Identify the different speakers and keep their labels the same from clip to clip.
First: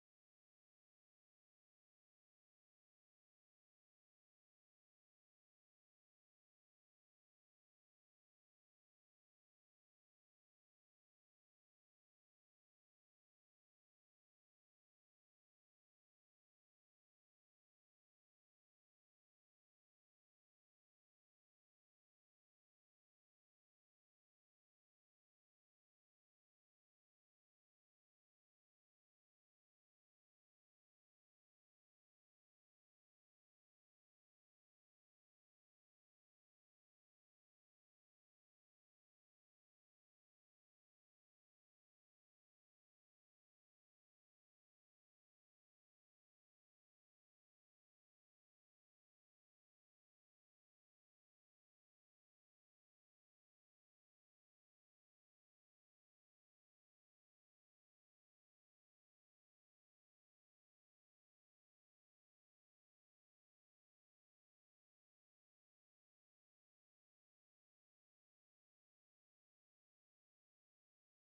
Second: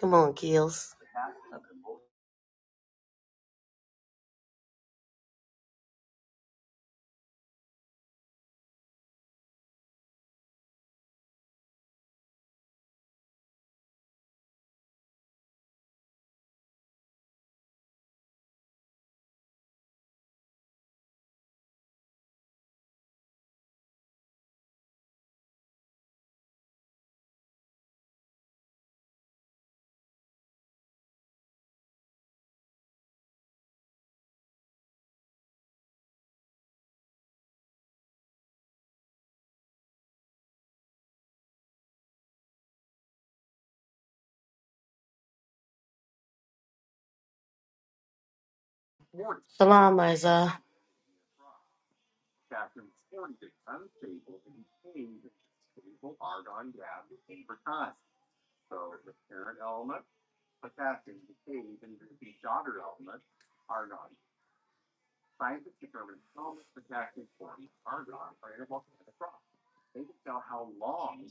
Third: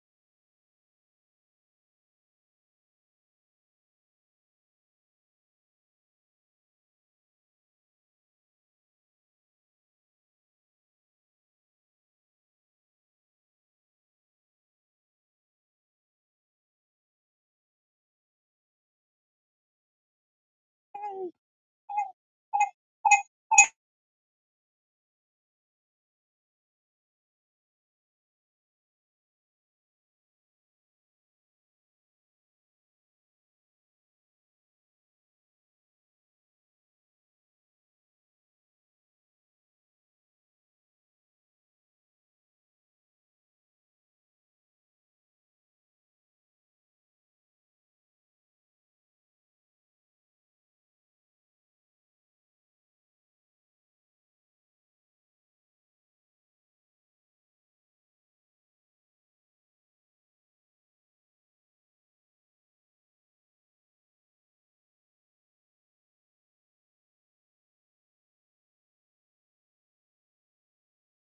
Speaker 1: Come on, Keels. Salam, Isa.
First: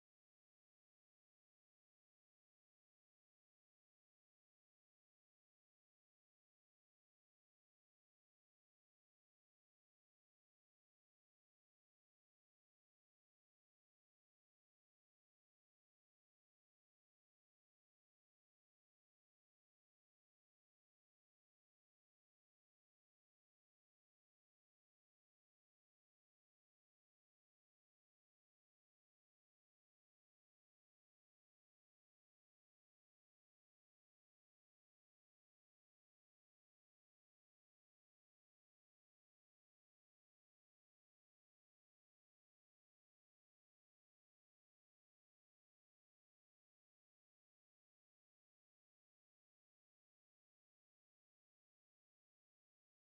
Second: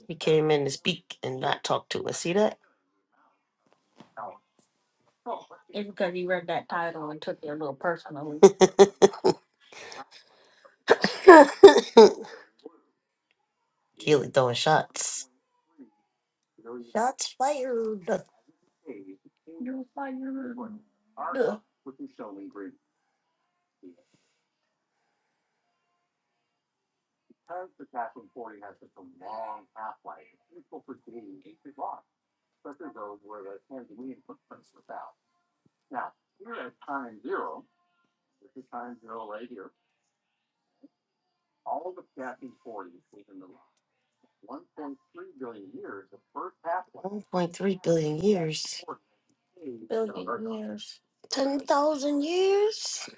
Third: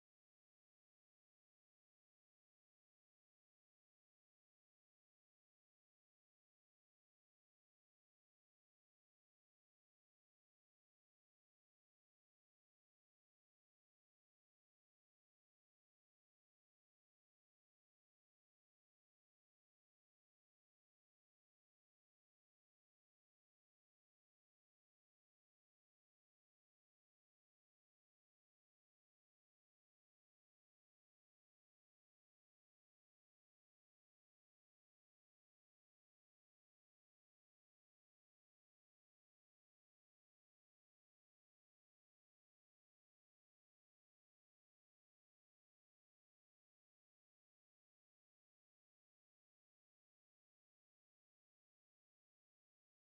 Speaker 1: You came in to speak and not talk to us. See that? Keely throwing shots. Shots fired. 1.3 billion years. 10,000 years?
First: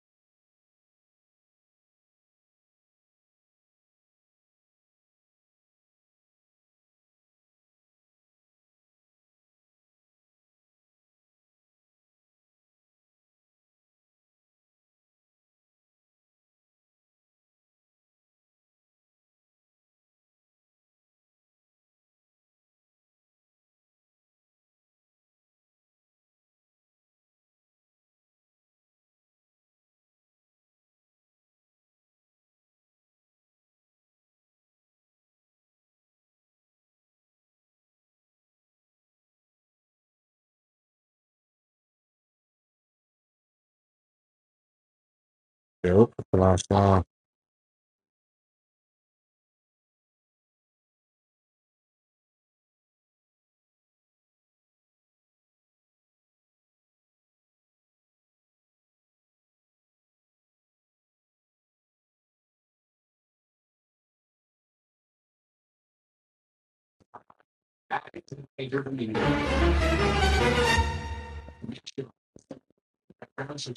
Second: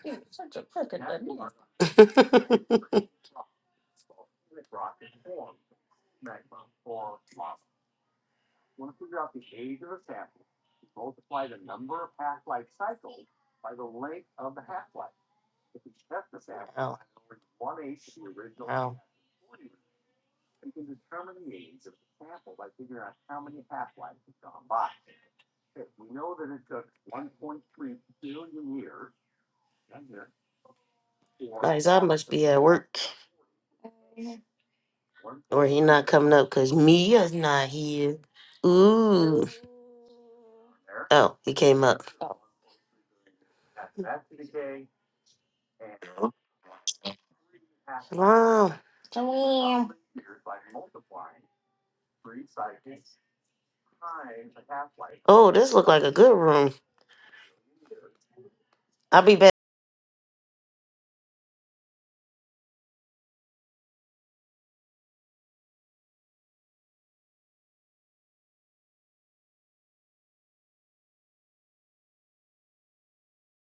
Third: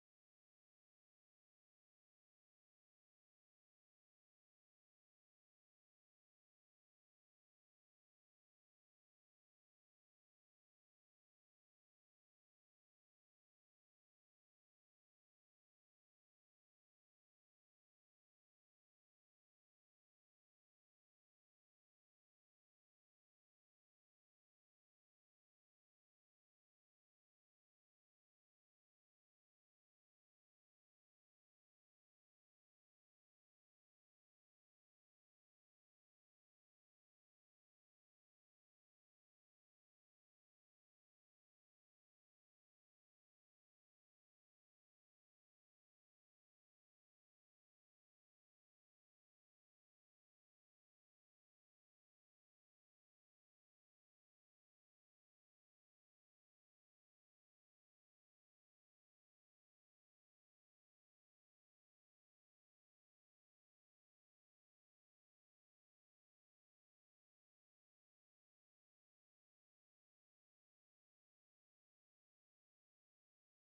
Speaker 1: Wow. Wow. Isa must be at work or he not coming up because Mia's not here. Ooh. Oh, he came up.
Speaker 2: Yep, that's what I saw.
Speaker 1: Wow. Oh, this look like a good room. I'll be back.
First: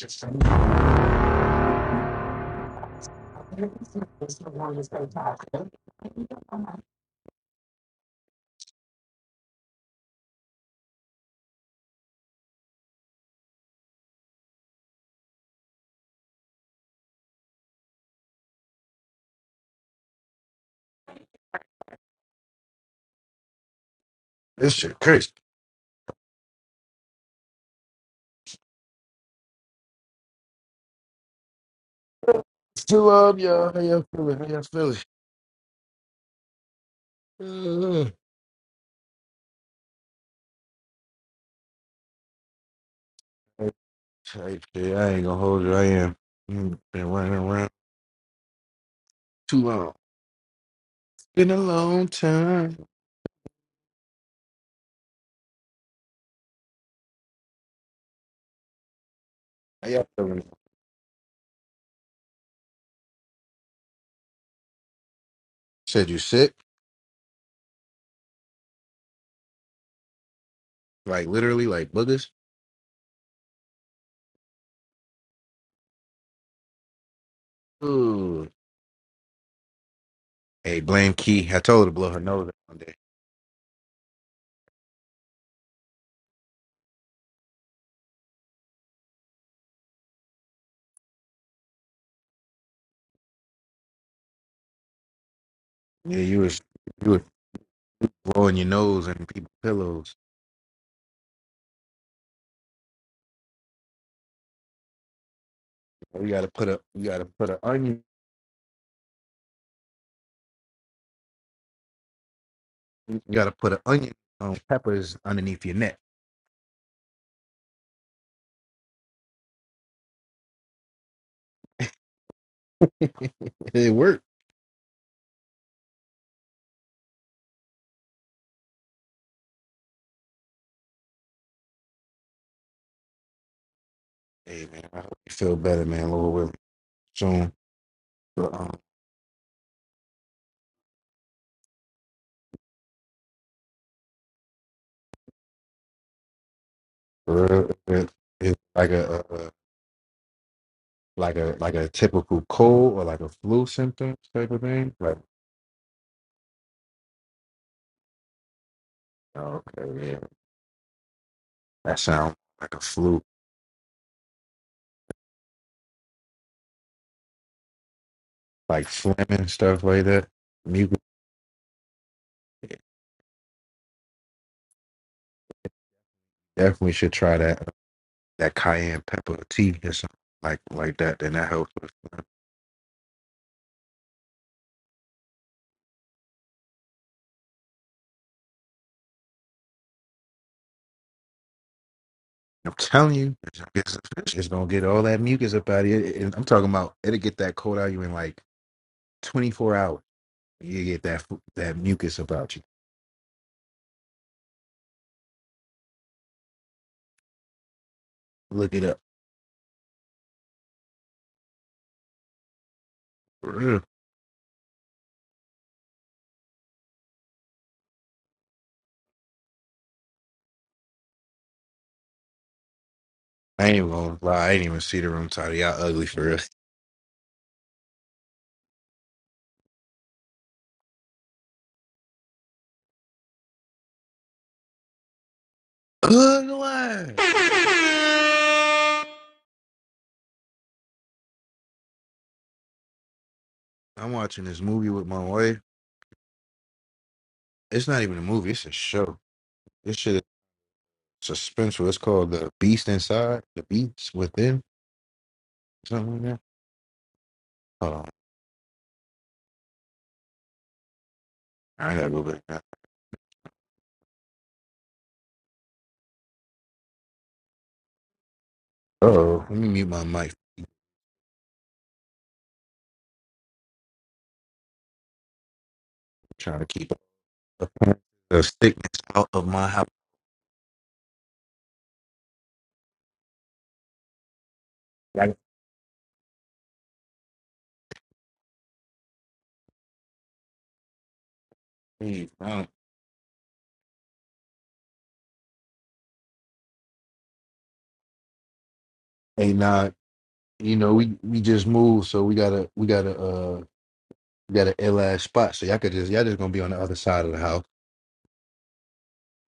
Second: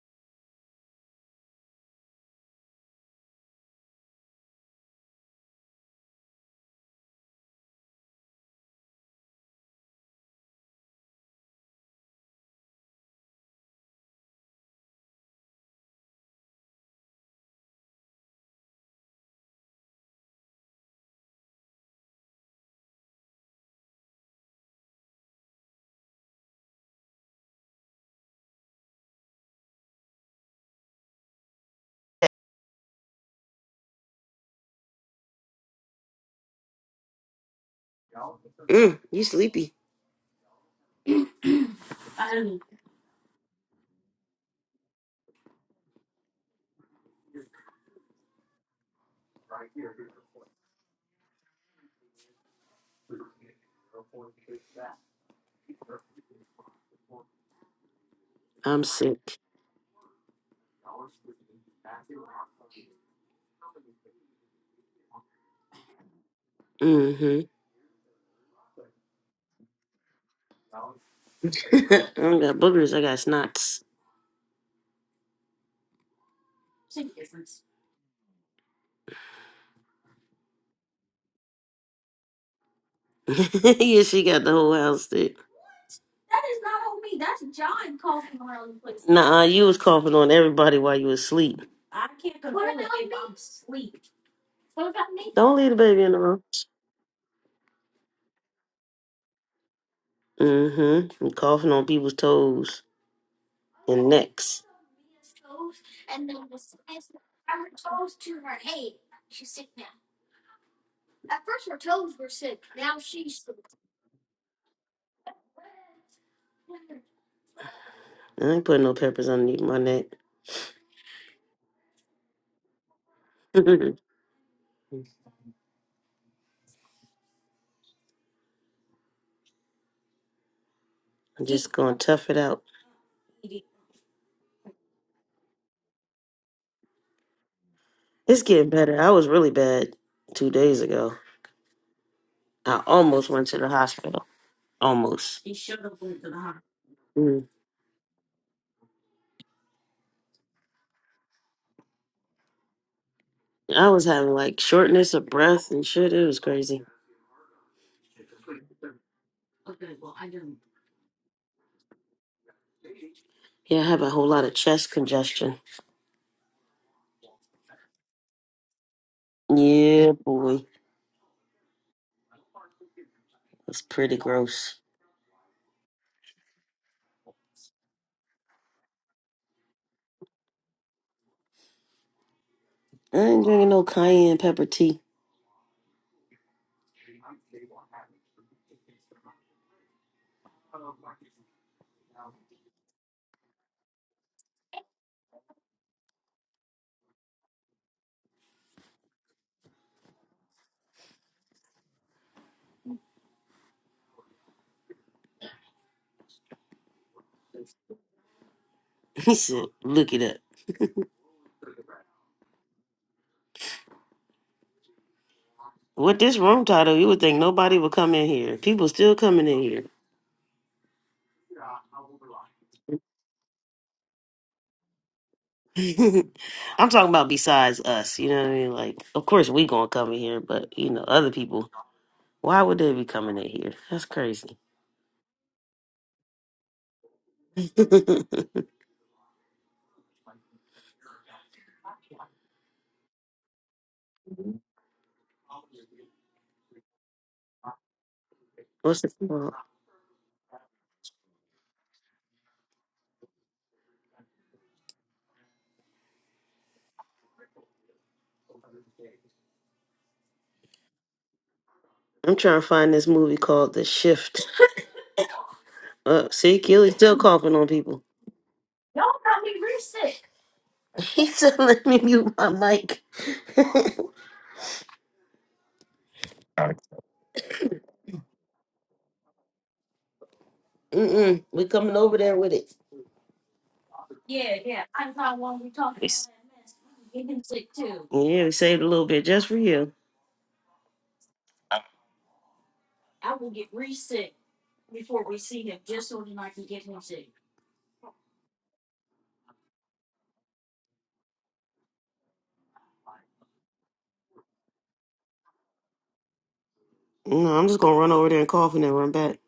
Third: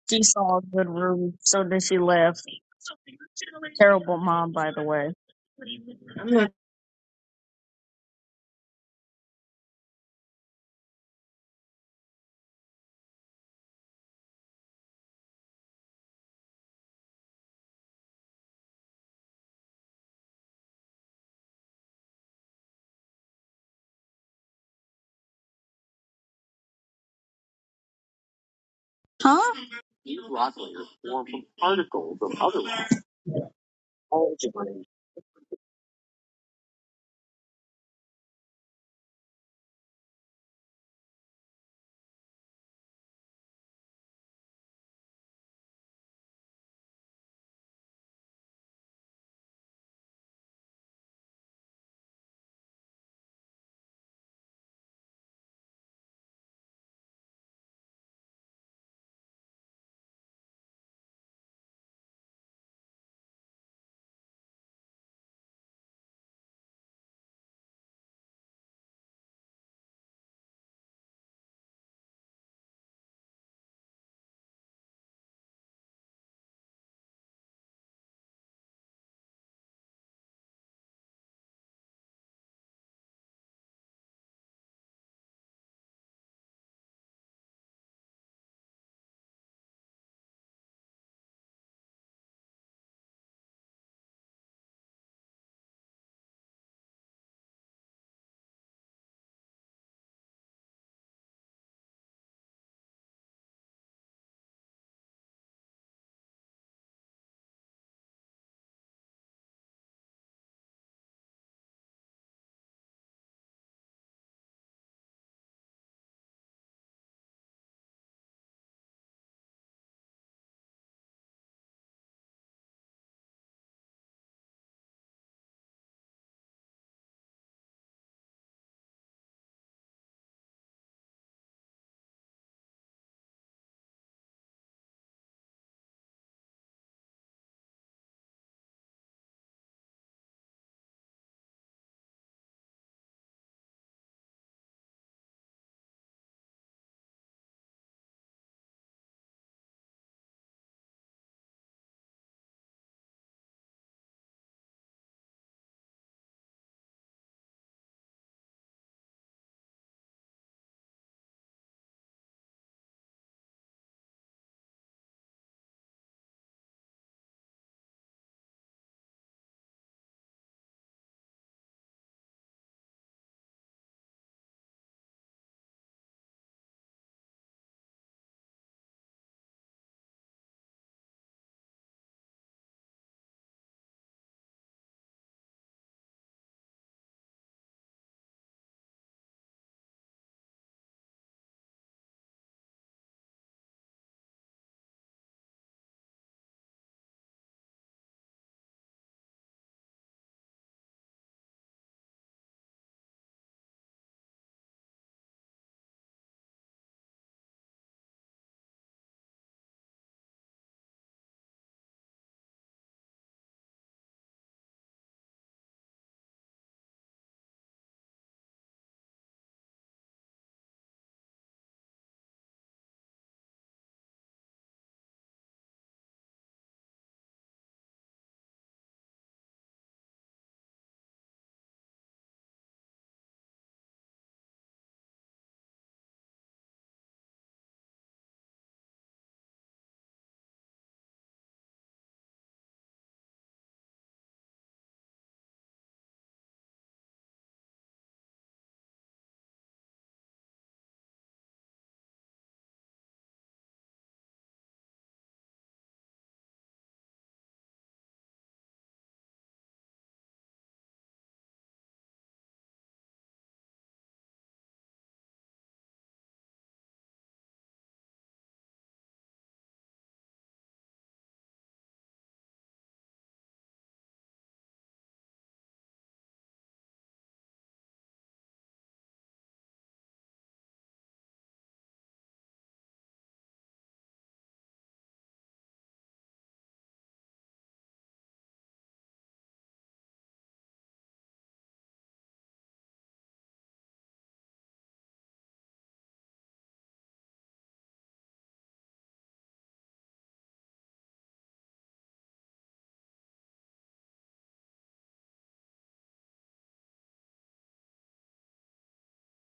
Speaker 3: She saw a good room, so then she left. Terrible mom, by the way.
Speaker 2: This shit crazy.
Speaker 3: Huh?
Speaker 2: Still up, y'all. How y'all feeling? How y'all feeling? Uh,
Speaker 1: Mm, you sleepy?
Speaker 2: Type shit. I ain't gonna hold you. I am. Mm, Been running around too long. Been a long time.
Speaker 1: I'm sick.
Speaker 2: How y'all feeling? Said you sick?
Speaker 1: Mm-hmm.
Speaker 2: Like literally, like
Speaker 1: I
Speaker 2: boogers?
Speaker 1: don't got boogers. I got snots.
Speaker 2: Ooh. Hey, blame Key. I told her to blow her nose out one day.
Speaker 1: yeah, she got the whole house sick. Nah, you was coughing on everybody while you was asleep. Don't leave the baby in
Speaker 2: Yeah,
Speaker 1: the
Speaker 2: you
Speaker 1: room.
Speaker 2: was you was blowing your nose and people's pillows.
Speaker 1: Mm-hmm. I'm coughing on people's toes and necks.
Speaker 2: We gotta put a we gotta put an onion. You gotta put an onion on peppers underneath your neck.
Speaker 1: I ain't putting no peppers underneath my neck.
Speaker 2: It
Speaker 1: I'm
Speaker 2: worked.
Speaker 1: just gonna tough it out.
Speaker 2: Hey man, I hope you feel better, man. Lord willing, soon.
Speaker 1: It's
Speaker 2: But,
Speaker 1: getting
Speaker 2: um,
Speaker 1: better. I was really bad two days ago. I almost went to the hospital. Almost.
Speaker 2: for
Speaker 1: Mm.
Speaker 2: real, it- it's like a, a a- like a like a typical cold or like a flu
Speaker 1: I was
Speaker 2: symptom
Speaker 1: having
Speaker 2: type of
Speaker 1: like
Speaker 2: thing.
Speaker 1: shortness
Speaker 2: Like
Speaker 1: of breath and shit. It was crazy.
Speaker 2: oh, okay, yeah, that sounds like a flu,
Speaker 1: Yeah, I have a whole lot of chest congestion.
Speaker 2: like phlegm and stuff like
Speaker 1: Yeah,
Speaker 2: that.
Speaker 1: boy.
Speaker 2: You could-
Speaker 1: It's pretty gross.
Speaker 2: definitely should try that uh, that cayenne pepper tea or something like like that. Then that helps. with phlegm.
Speaker 1: I ain't drinking no cayenne pepper tea.
Speaker 2: I'm telling you, it's guess the gonna get all that mucus up out of you. And I'm talking about it'll get that cold out of you in like 24 hours. You get that fu- that mucus about you. Look it up.
Speaker 1: He said, look it up.
Speaker 2: Ugh.
Speaker 1: With this room title, you would think nobody would come in here. People still coming in here.
Speaker 2: I ain't even gonna lie. I ain't even see the room title. Y'all ugly for real.
Speaker 1: I'm talking about besides us. You know what I mean? Like, of course we gonna come in here, but you know, other people Why would they be coming in here? That's crazy.
Speaker 2: Ugly.
Speaker 1: What's
Speaker 2: I'm watching this movie with my wife. It's not even a movie. It's a
Speaker 1: it
Speaker 2: show.
Speaker 1: called?
Speaker 2: This shit is suspenseful. It's called The Beast Inside, The Beast Within, something like that. Hold on. I gotta go
Speaker 1: I'm trying
Speaker 2: back.
Speaker 1: to find this movie called The Shift. Uh, see, Keely's still coughing on people.
Speaker 2: Oh, let me mute my mic.
Speaker 1: He said, "Let me mute my mic."
Speaker 2: trying to keep the the sickness out of my house.
Speaker 1: Mm-mm, we coming over there with it. It's- Yeah,
Speaker 2: Like,
Speaker 1: we saved a little bit just for you.
Speaker 2: please, man. Hey, nah, you know we we just moved, so we got to we got to uh we got an ill ass spot. So y'all could just y'all just gonna be on the other side of the
Speaker 1: No,
Speaker 2: house.
Speaker 1: I'm just gonna run over there and cough and then run back.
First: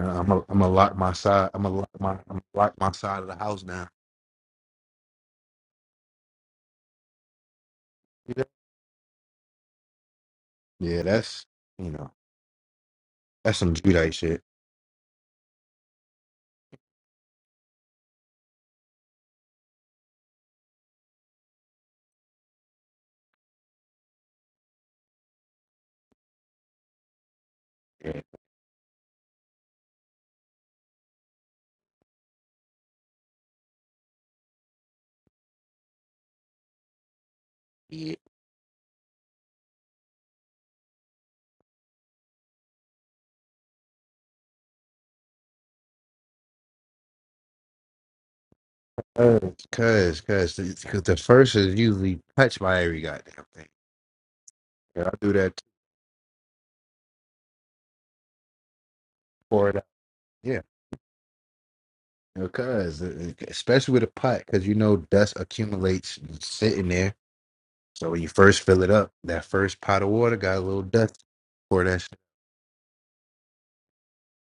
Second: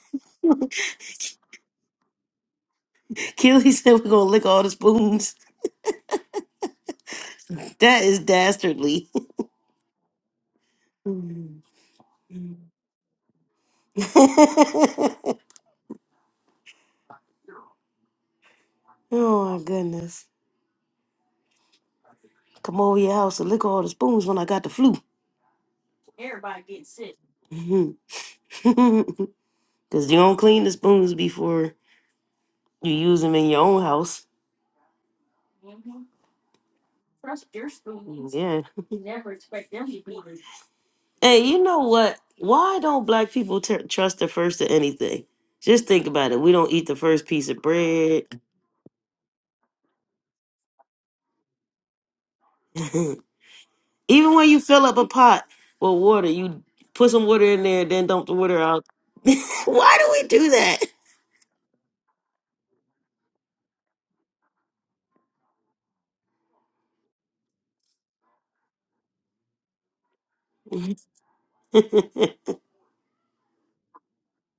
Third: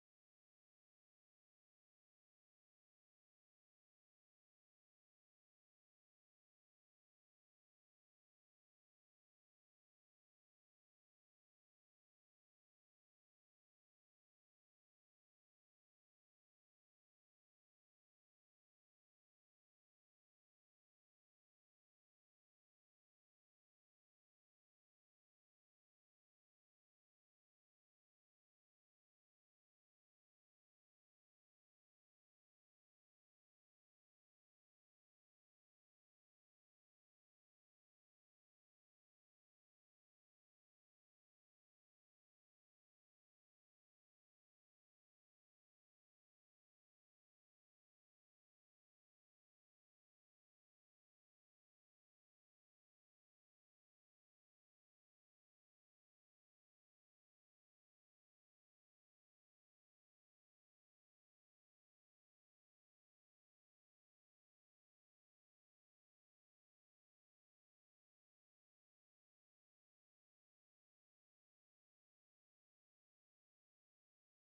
Speaker 2: Uh, I'm gonna i I'm gonna lock my side. I'm gonna lock my I'm gonna lock my side of the house
Speaker 1: Keely
Speaker 2: now.
Speaker 1: said we're gonna lick all the spoons. That is
Speaker 2: Yeah,
Speaker 1: dastardly.
Speaker 2: Yeah, that's you know that's some Judite shit.
Speaker 1: oh my goodness. Come over your house and lick all the spoons when I got the flu.
Speaker 2: Yeah,
Speaker 1: Because you don't clean the spoons before you use them in your own house. Trust your
Speaker 2: yeah.
Speaker 1: spoons. Yeah. Hey, you know what? Why don't black people ter- trust the first of anything? Just think about it. We don't eat the first piece of bread.
Speaker 2: Cause, cause, the 'cause the first is usually touched by every goddamn thing.
Speaker 1: Even when you fill up
Speaker 2: Yeah,
Speaker 1: a
Speaker 2: I do
Speaker 1: pot
Speaker 2: that.
Speaker 1: with water, you put some water in there, then dump the water out.
Speaker 2: Pour it out.
Speaker 1: Why do
Speaker 2: Yeah. Because especially with a pot, because you know dust accumulates sitting there. So when you first fill it up, that first pot of water got a little
Speaker 1: we
Speaker 2: dust for
Speaker 1: do
Speaker 2: that. Shit.
Speaker 1: that?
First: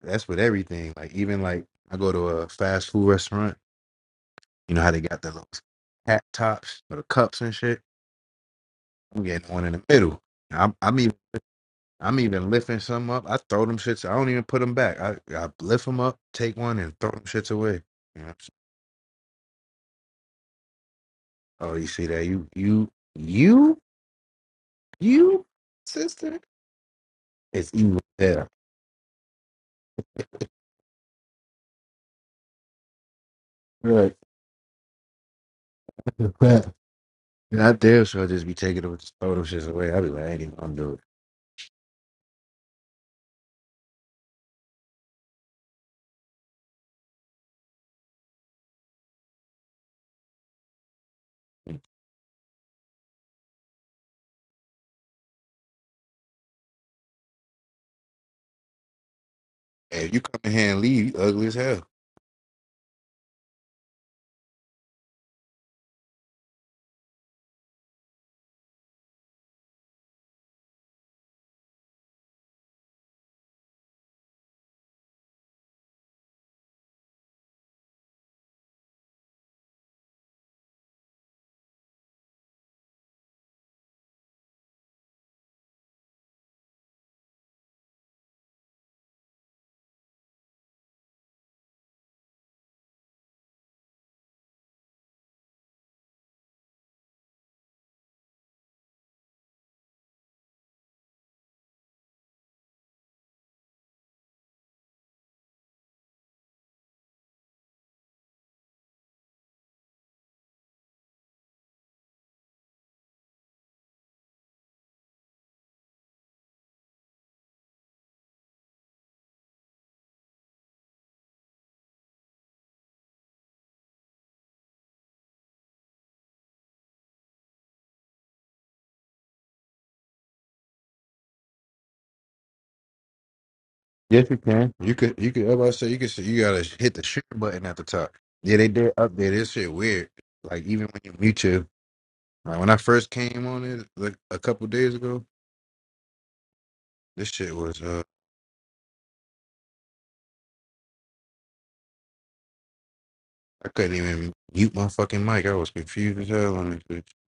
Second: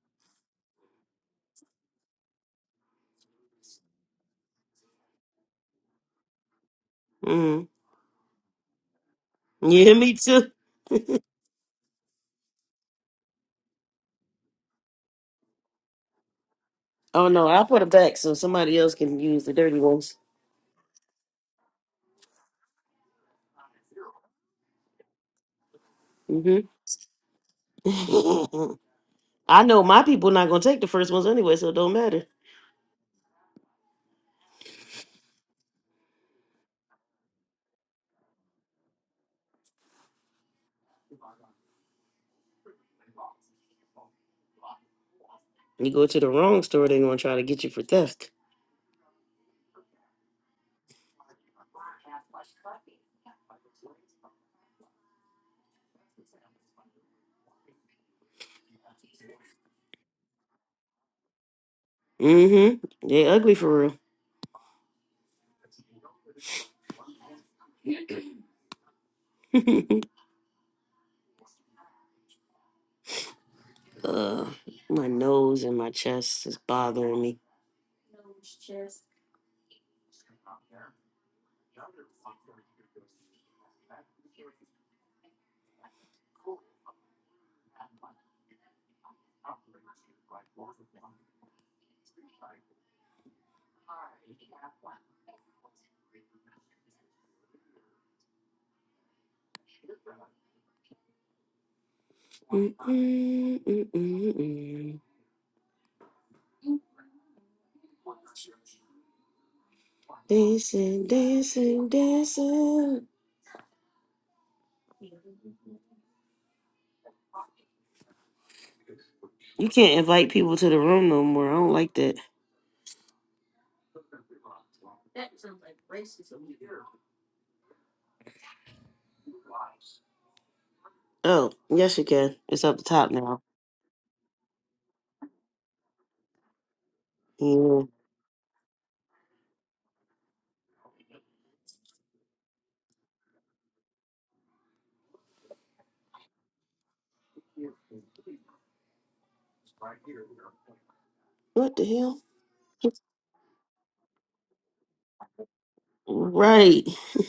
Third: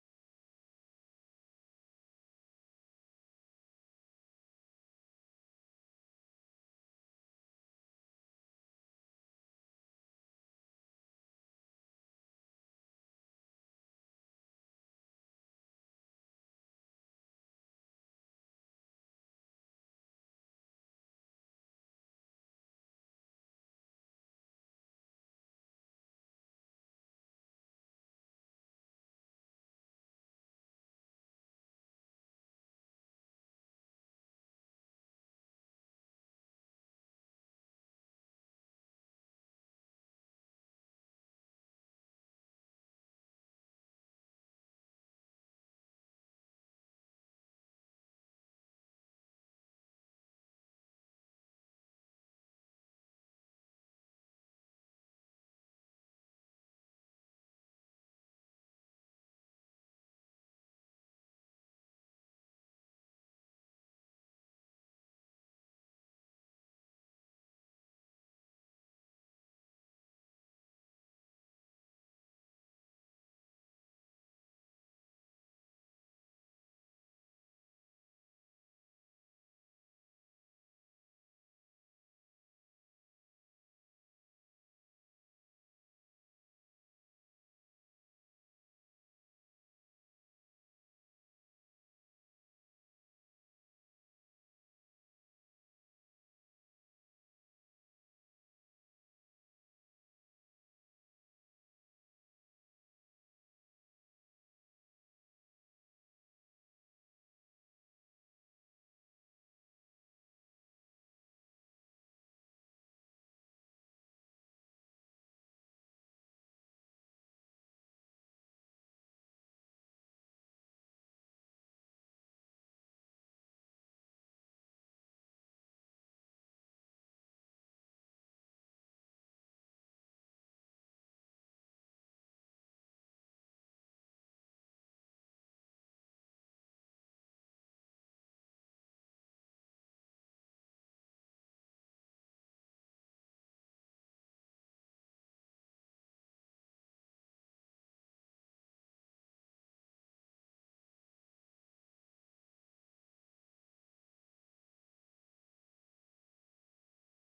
Speaker 2: That's with everything. Like even like I go to a fast food restaurant, you know how they got the little hat tops or the cups and
Speaker 1: mm.
Speaker 2: shit. I'm getting one in the
Speaker 1: Yeah, me
Speaker 2: middle.
Speaker 1: too.
Speaker 2: I'm I'm even I'm even lifting some up. I throw them shits. I don't even put them back. I I lift them up, take one, and throw them
Speaker 1: Oh no,
Speaker 2: shits
Speaker 1: I put
Speaker 2: away.
Speaker 1: them back
Speaker 2: You know what
Speaker 1: so
Speaker 2: I'm saying?
Speaker 1: somebody else can use the dirty ones.
Speaker 2: Oh, you see that? You you you you sister.
Speaker 1: hmm
Speaker 2: It's evil there.
Speaker 1: I know my people not gonna take the first ones anyway, so it don't matter.
Speaker 2: Right. Not there, so I damn sure just be taking them, just throw them shits away. I be like, I ain't even gonna do it.
Speaker 1: You go to the wrong store, they gonna try to get you for theft.
Speaker 2: Hey, if you come in here and leave, you ugly as hell.
Speaker 1: hmm They ugly for real. uh, my nose and my chest is bothering me. Mm-mm, mm-mm-mm. Dancing, dancing, dancing. You can't invite people to the room no more. I don't like that. Oh, yes you can. It's up the top now.
Speaker 2: Yes, you can. You could, you could. I'm about to say you could. say- You gotta hit the share button at
Speaker 1: Yeah.
Speaker 2: the top. Yeah, they did update. This shit weird. Like even when you mute your, like when I first came on it like a couple days ago, this shit was. uh
Speaker 1: What the hell?
Speaker 2: I couldn't even mute my fucking mic. I was confused as hell on this
Speaker 1: Right.
Speaker 2: bitch.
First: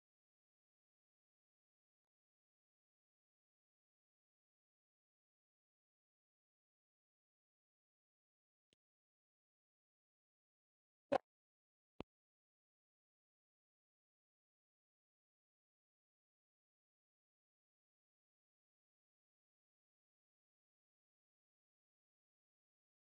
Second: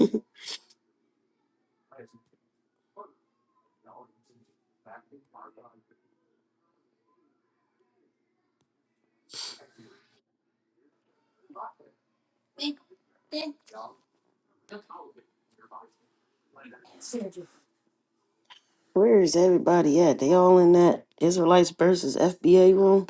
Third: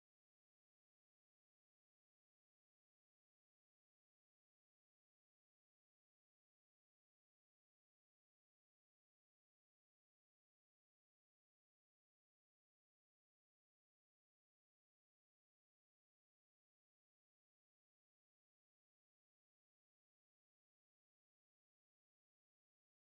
Speaker 1: Where is everybody at? They all in that Israelites versus FBA room?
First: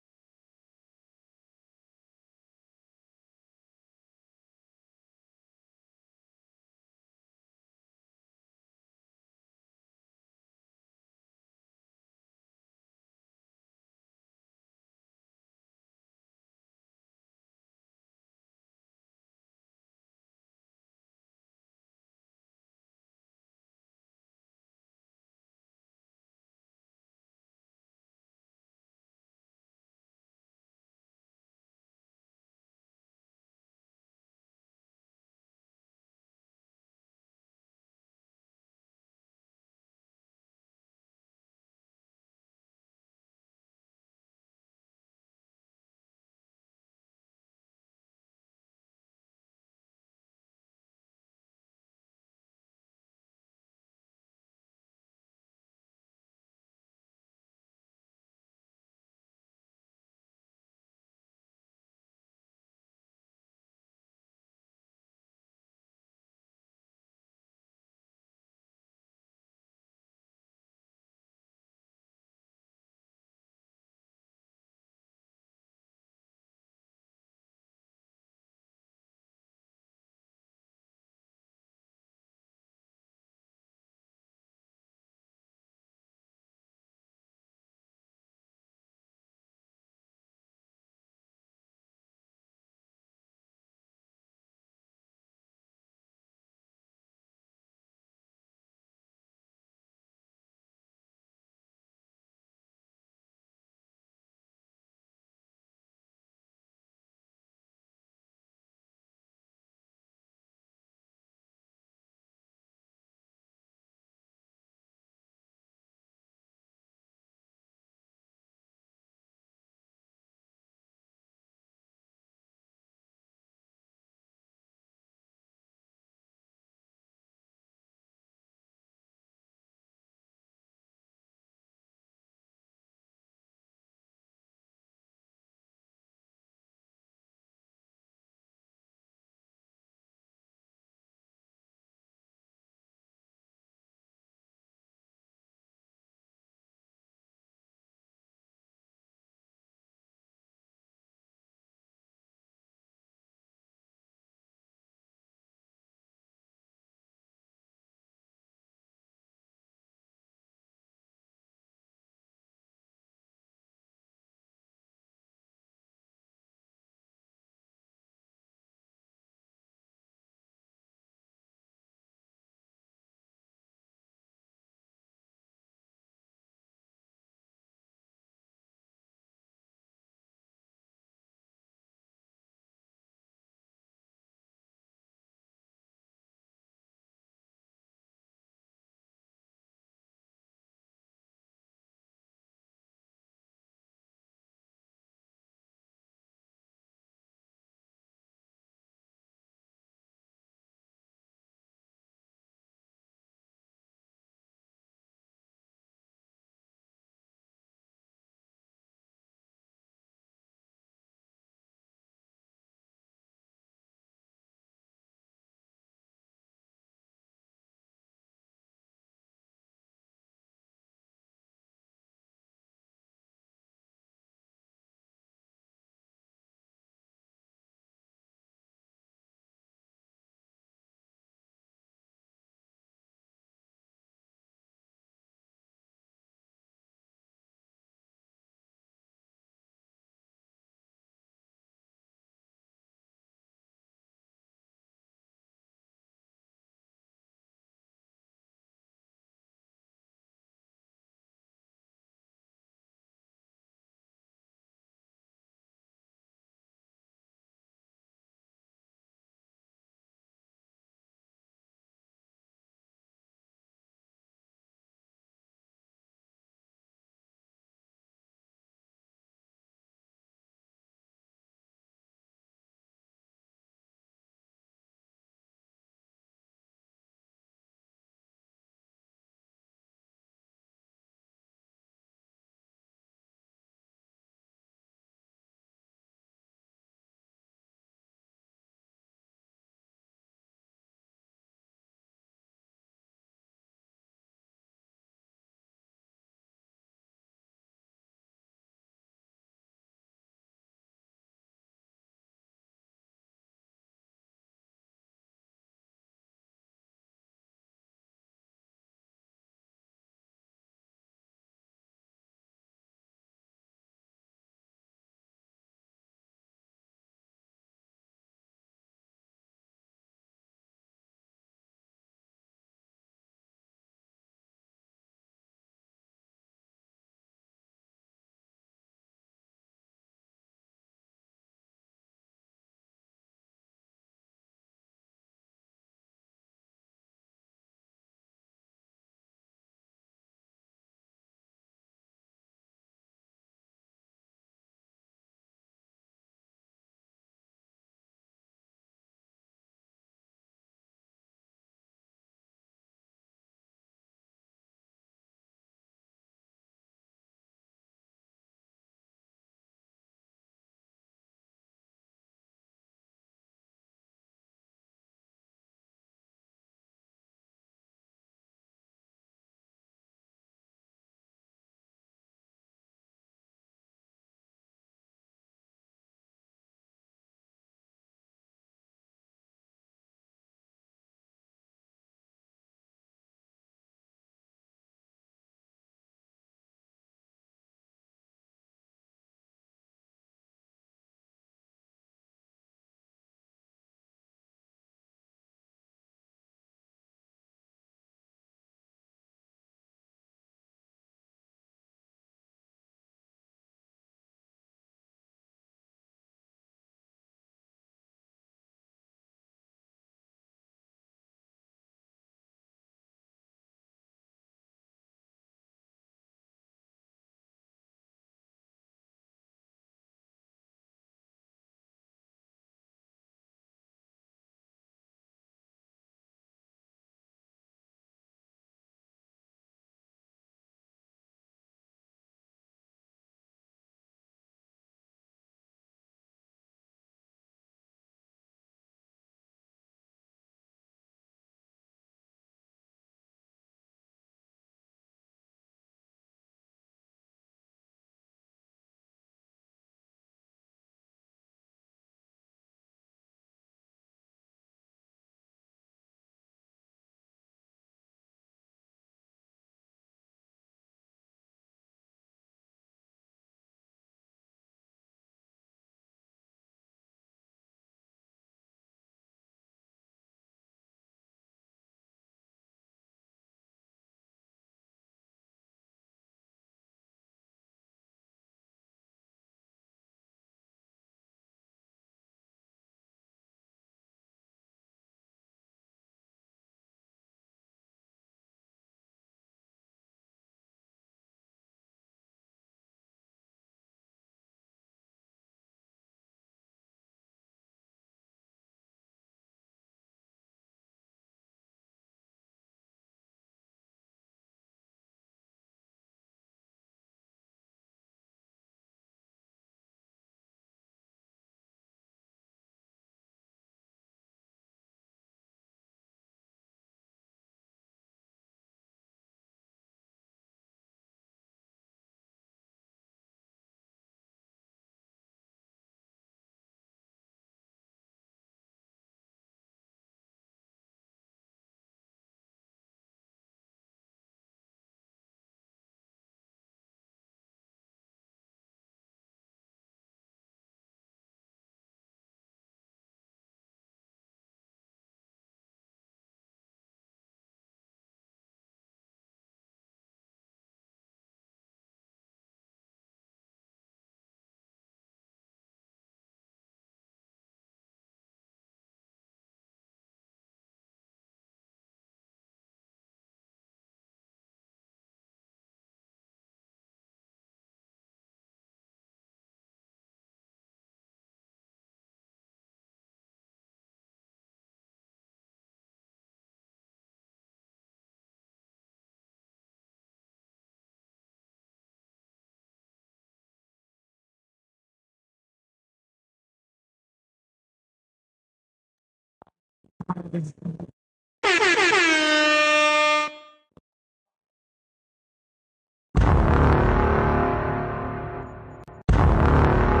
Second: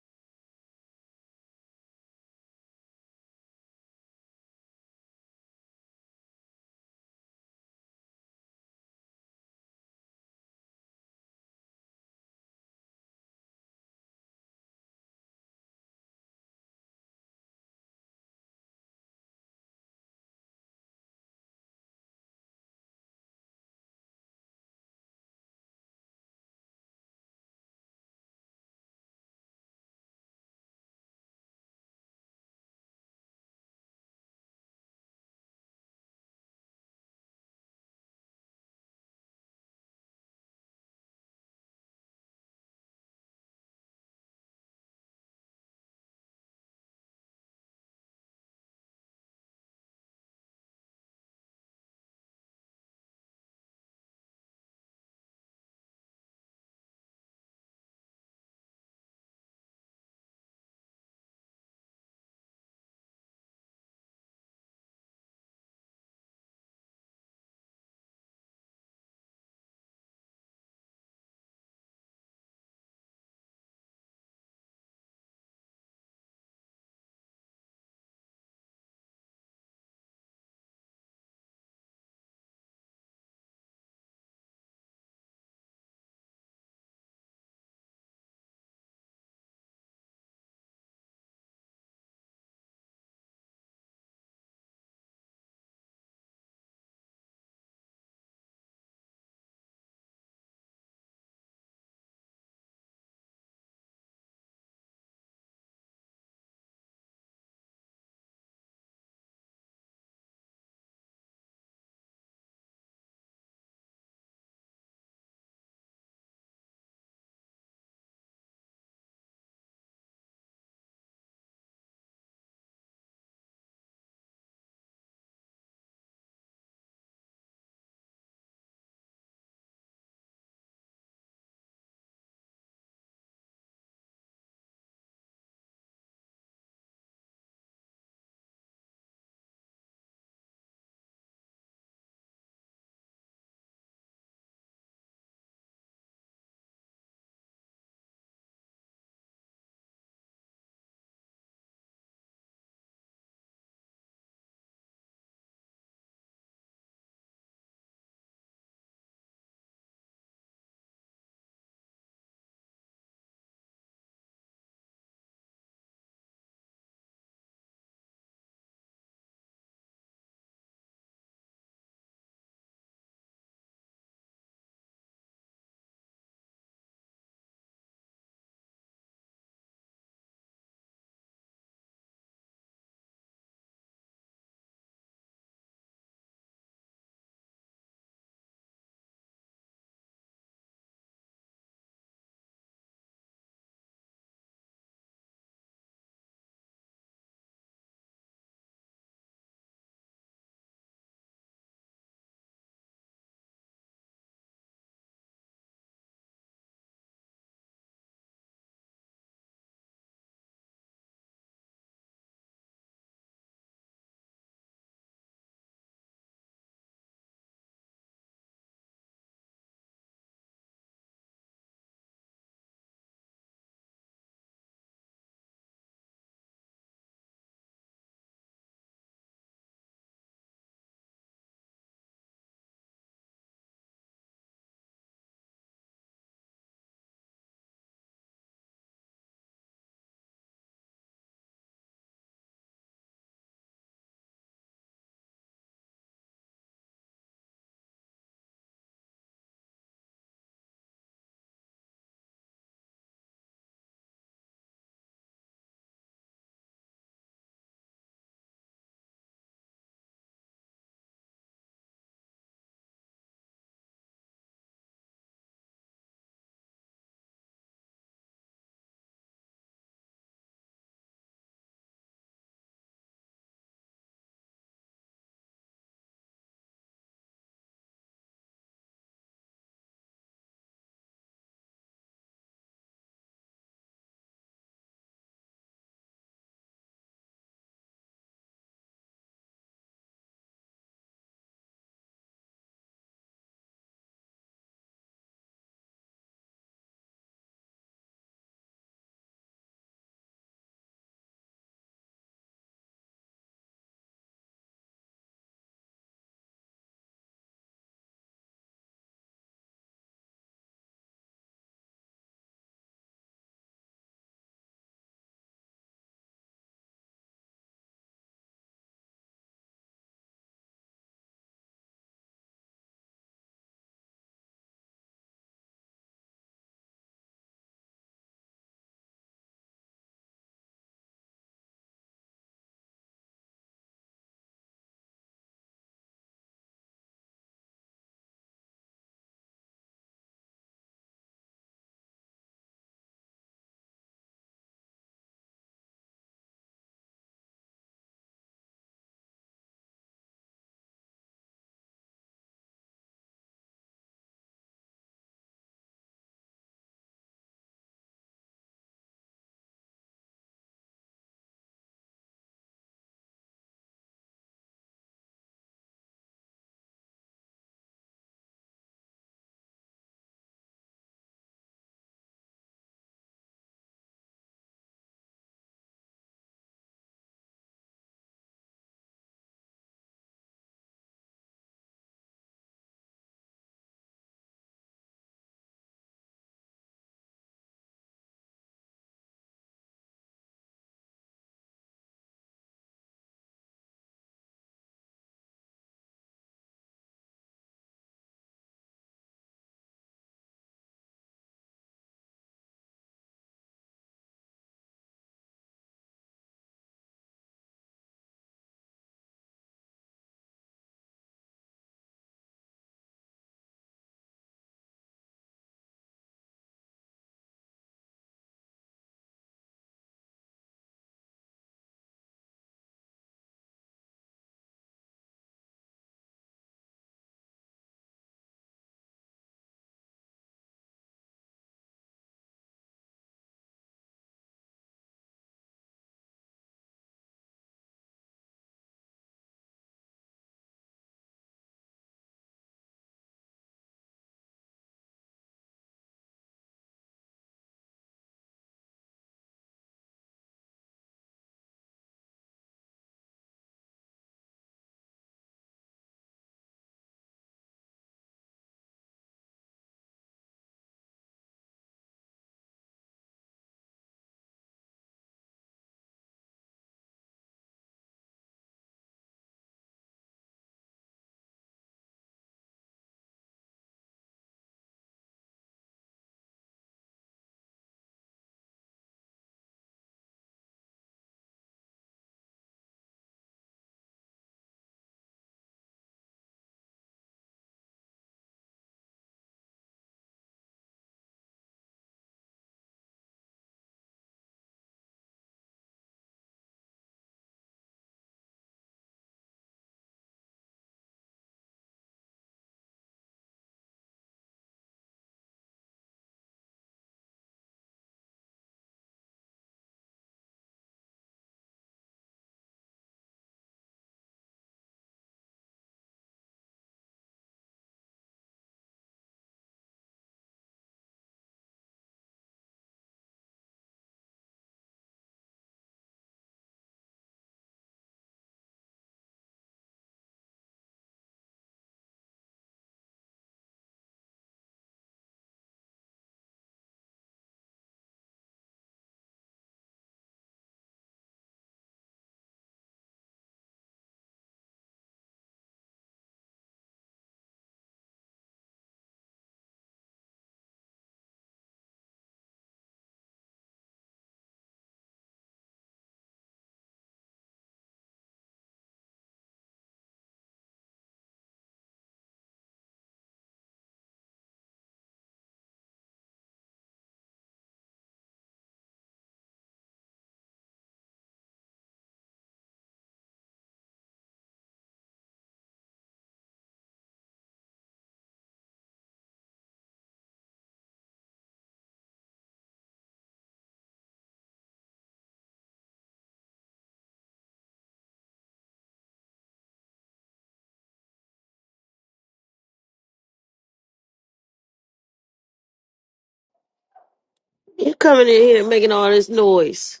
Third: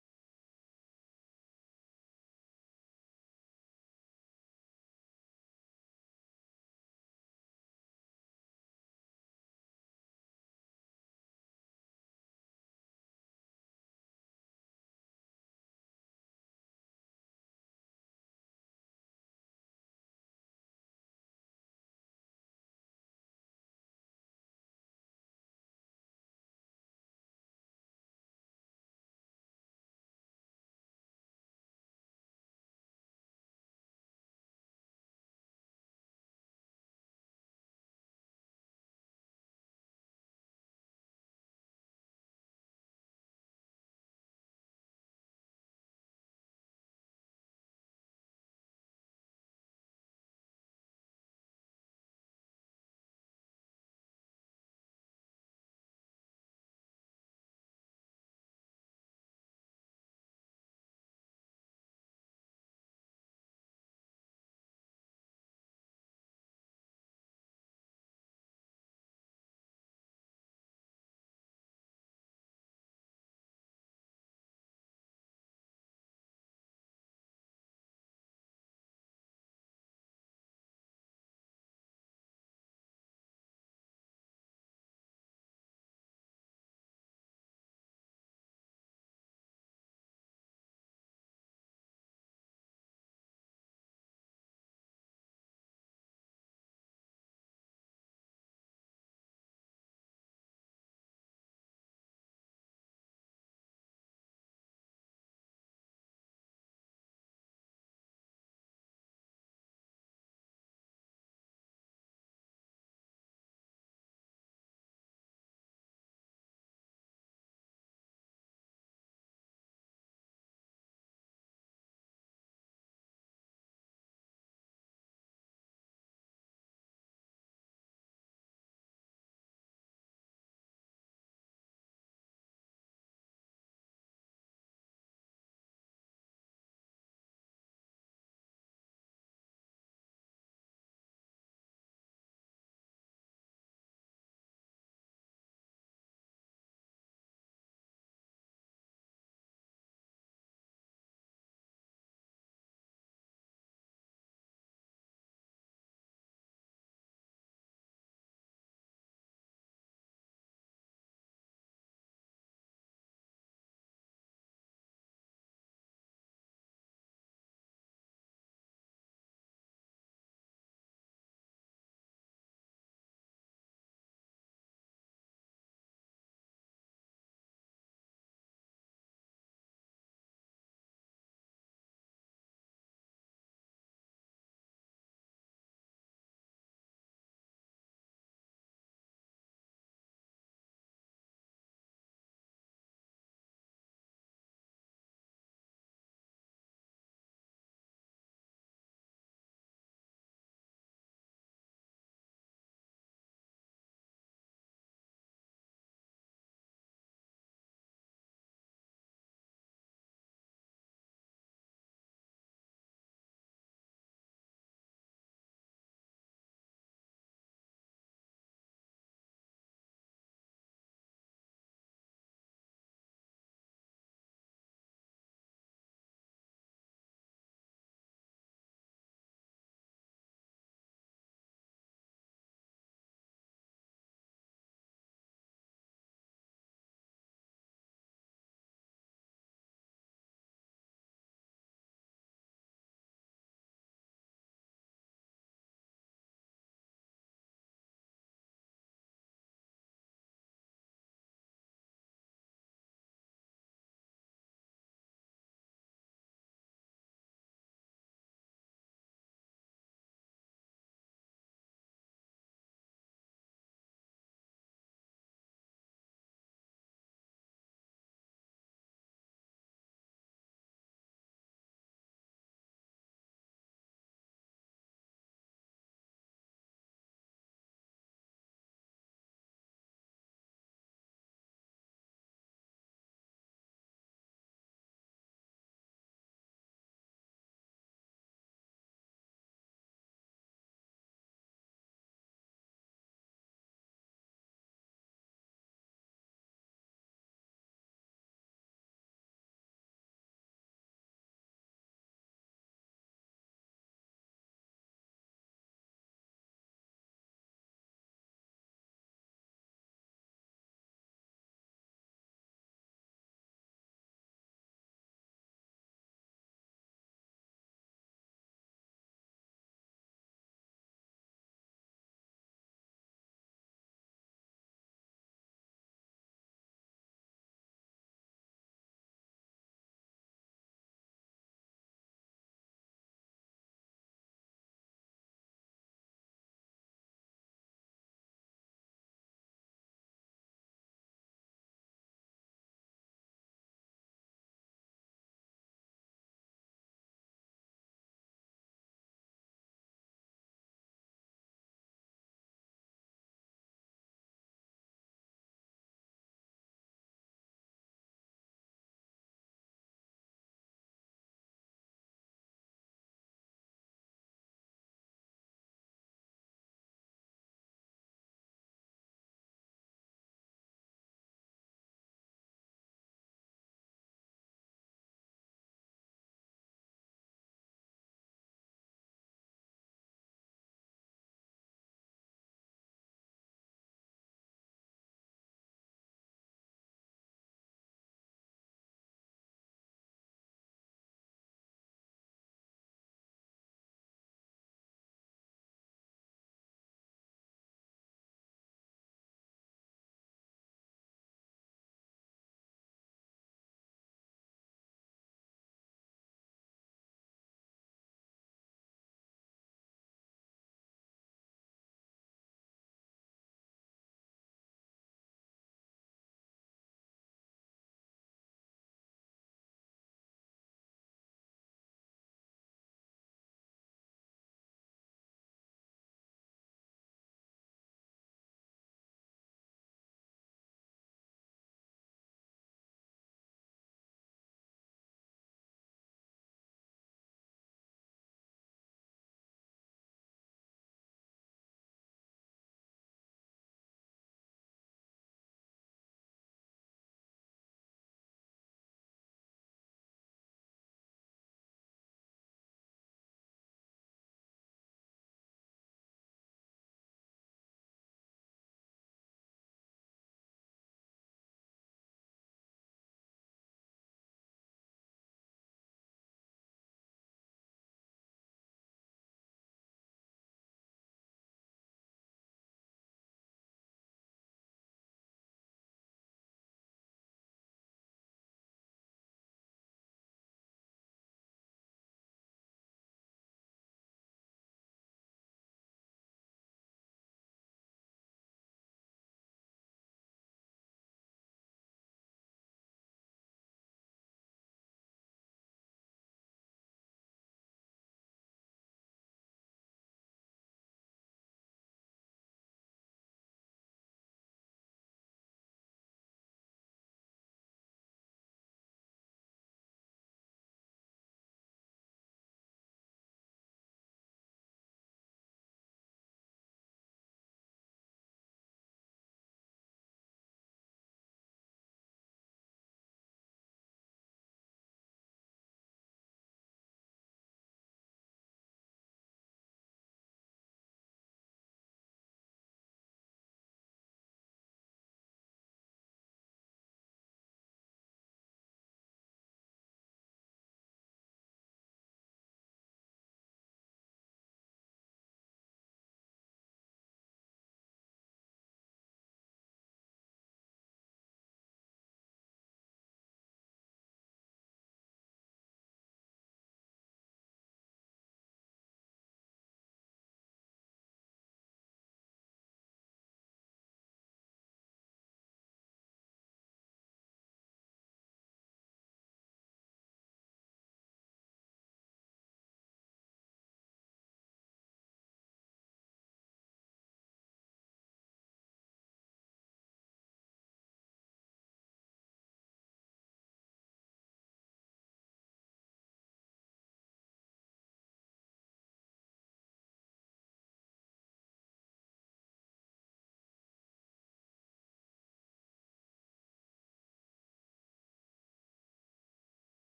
Speaker 1: You coming in here making all this noise.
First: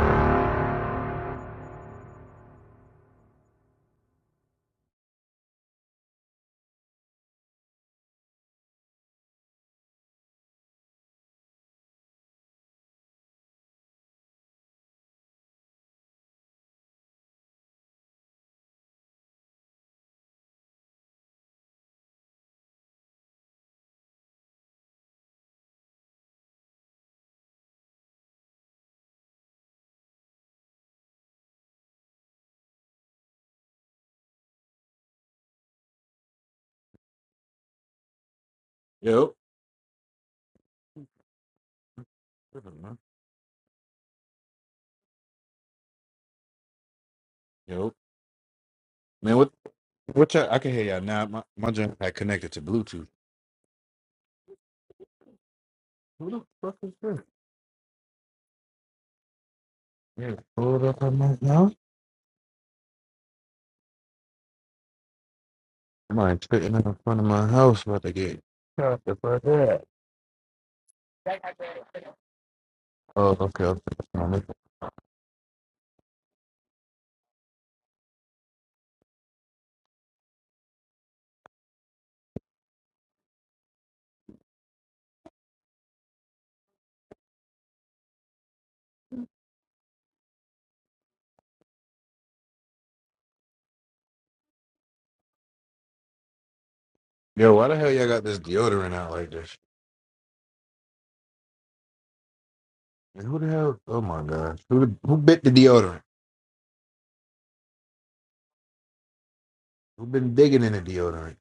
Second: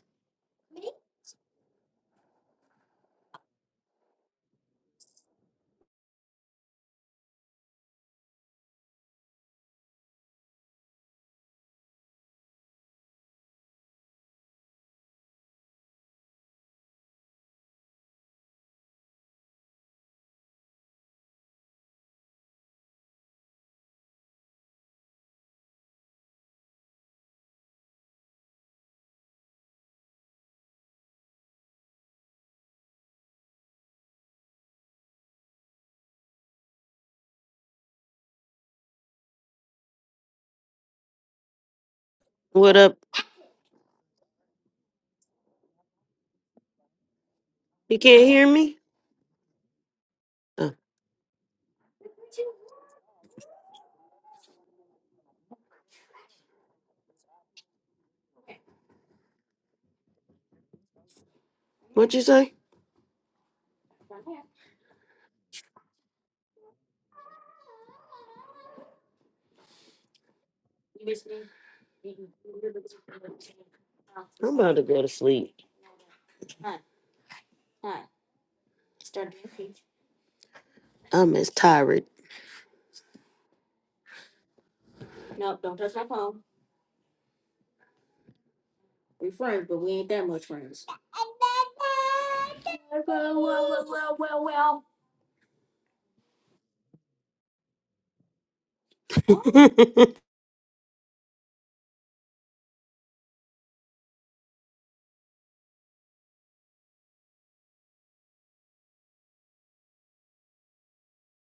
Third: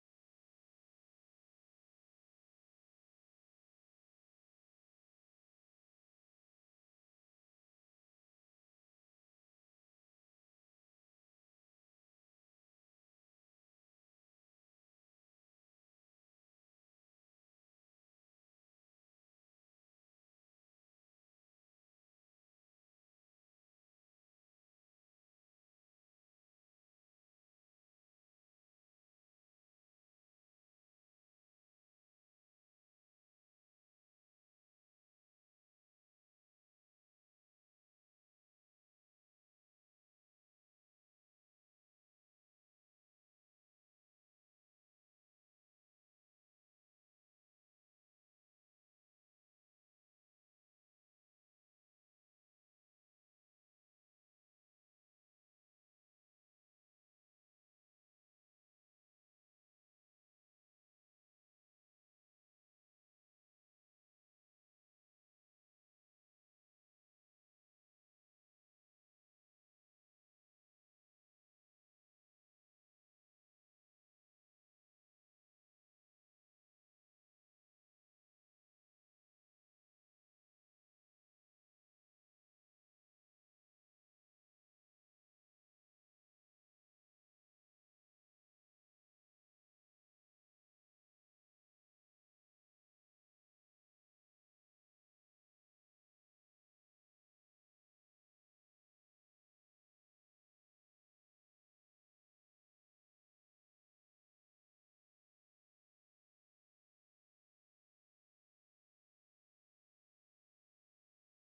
Speaker 2: Yep.
Speaker 1: What up?
Speaker 2: Yep.
Speaker 1: You can't hear me?
Speaker 2: Man, what? Which I, I
Speaker 1: Uh,
Speaker 2: can hear y'all now. My my joint had connected to Bluetooth. Who the fuck is this? Yeah, pulled up on my house.
Speaker 1: what you say?
Speaker 2: Somebody sitting in front of my house about to get shot the fuck up. Oh, okay. okay. I'm
Speaker 1: I'm about to go to sleep. I'm as tired.
Speaker 2: Yo, why the hell y'all got this deodorant out like this? And who the hell? Oh my gosh, who who bit the deodorant? Who been digging in the deodorant?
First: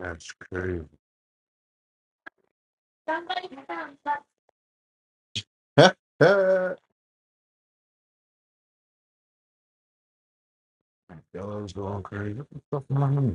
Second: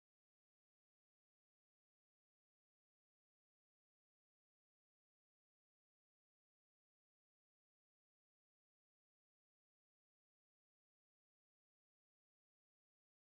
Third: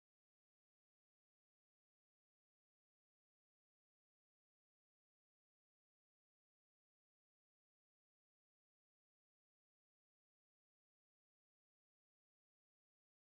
Speaker 2: That's crazy. Dogs going crazy. What the fuck am I doing?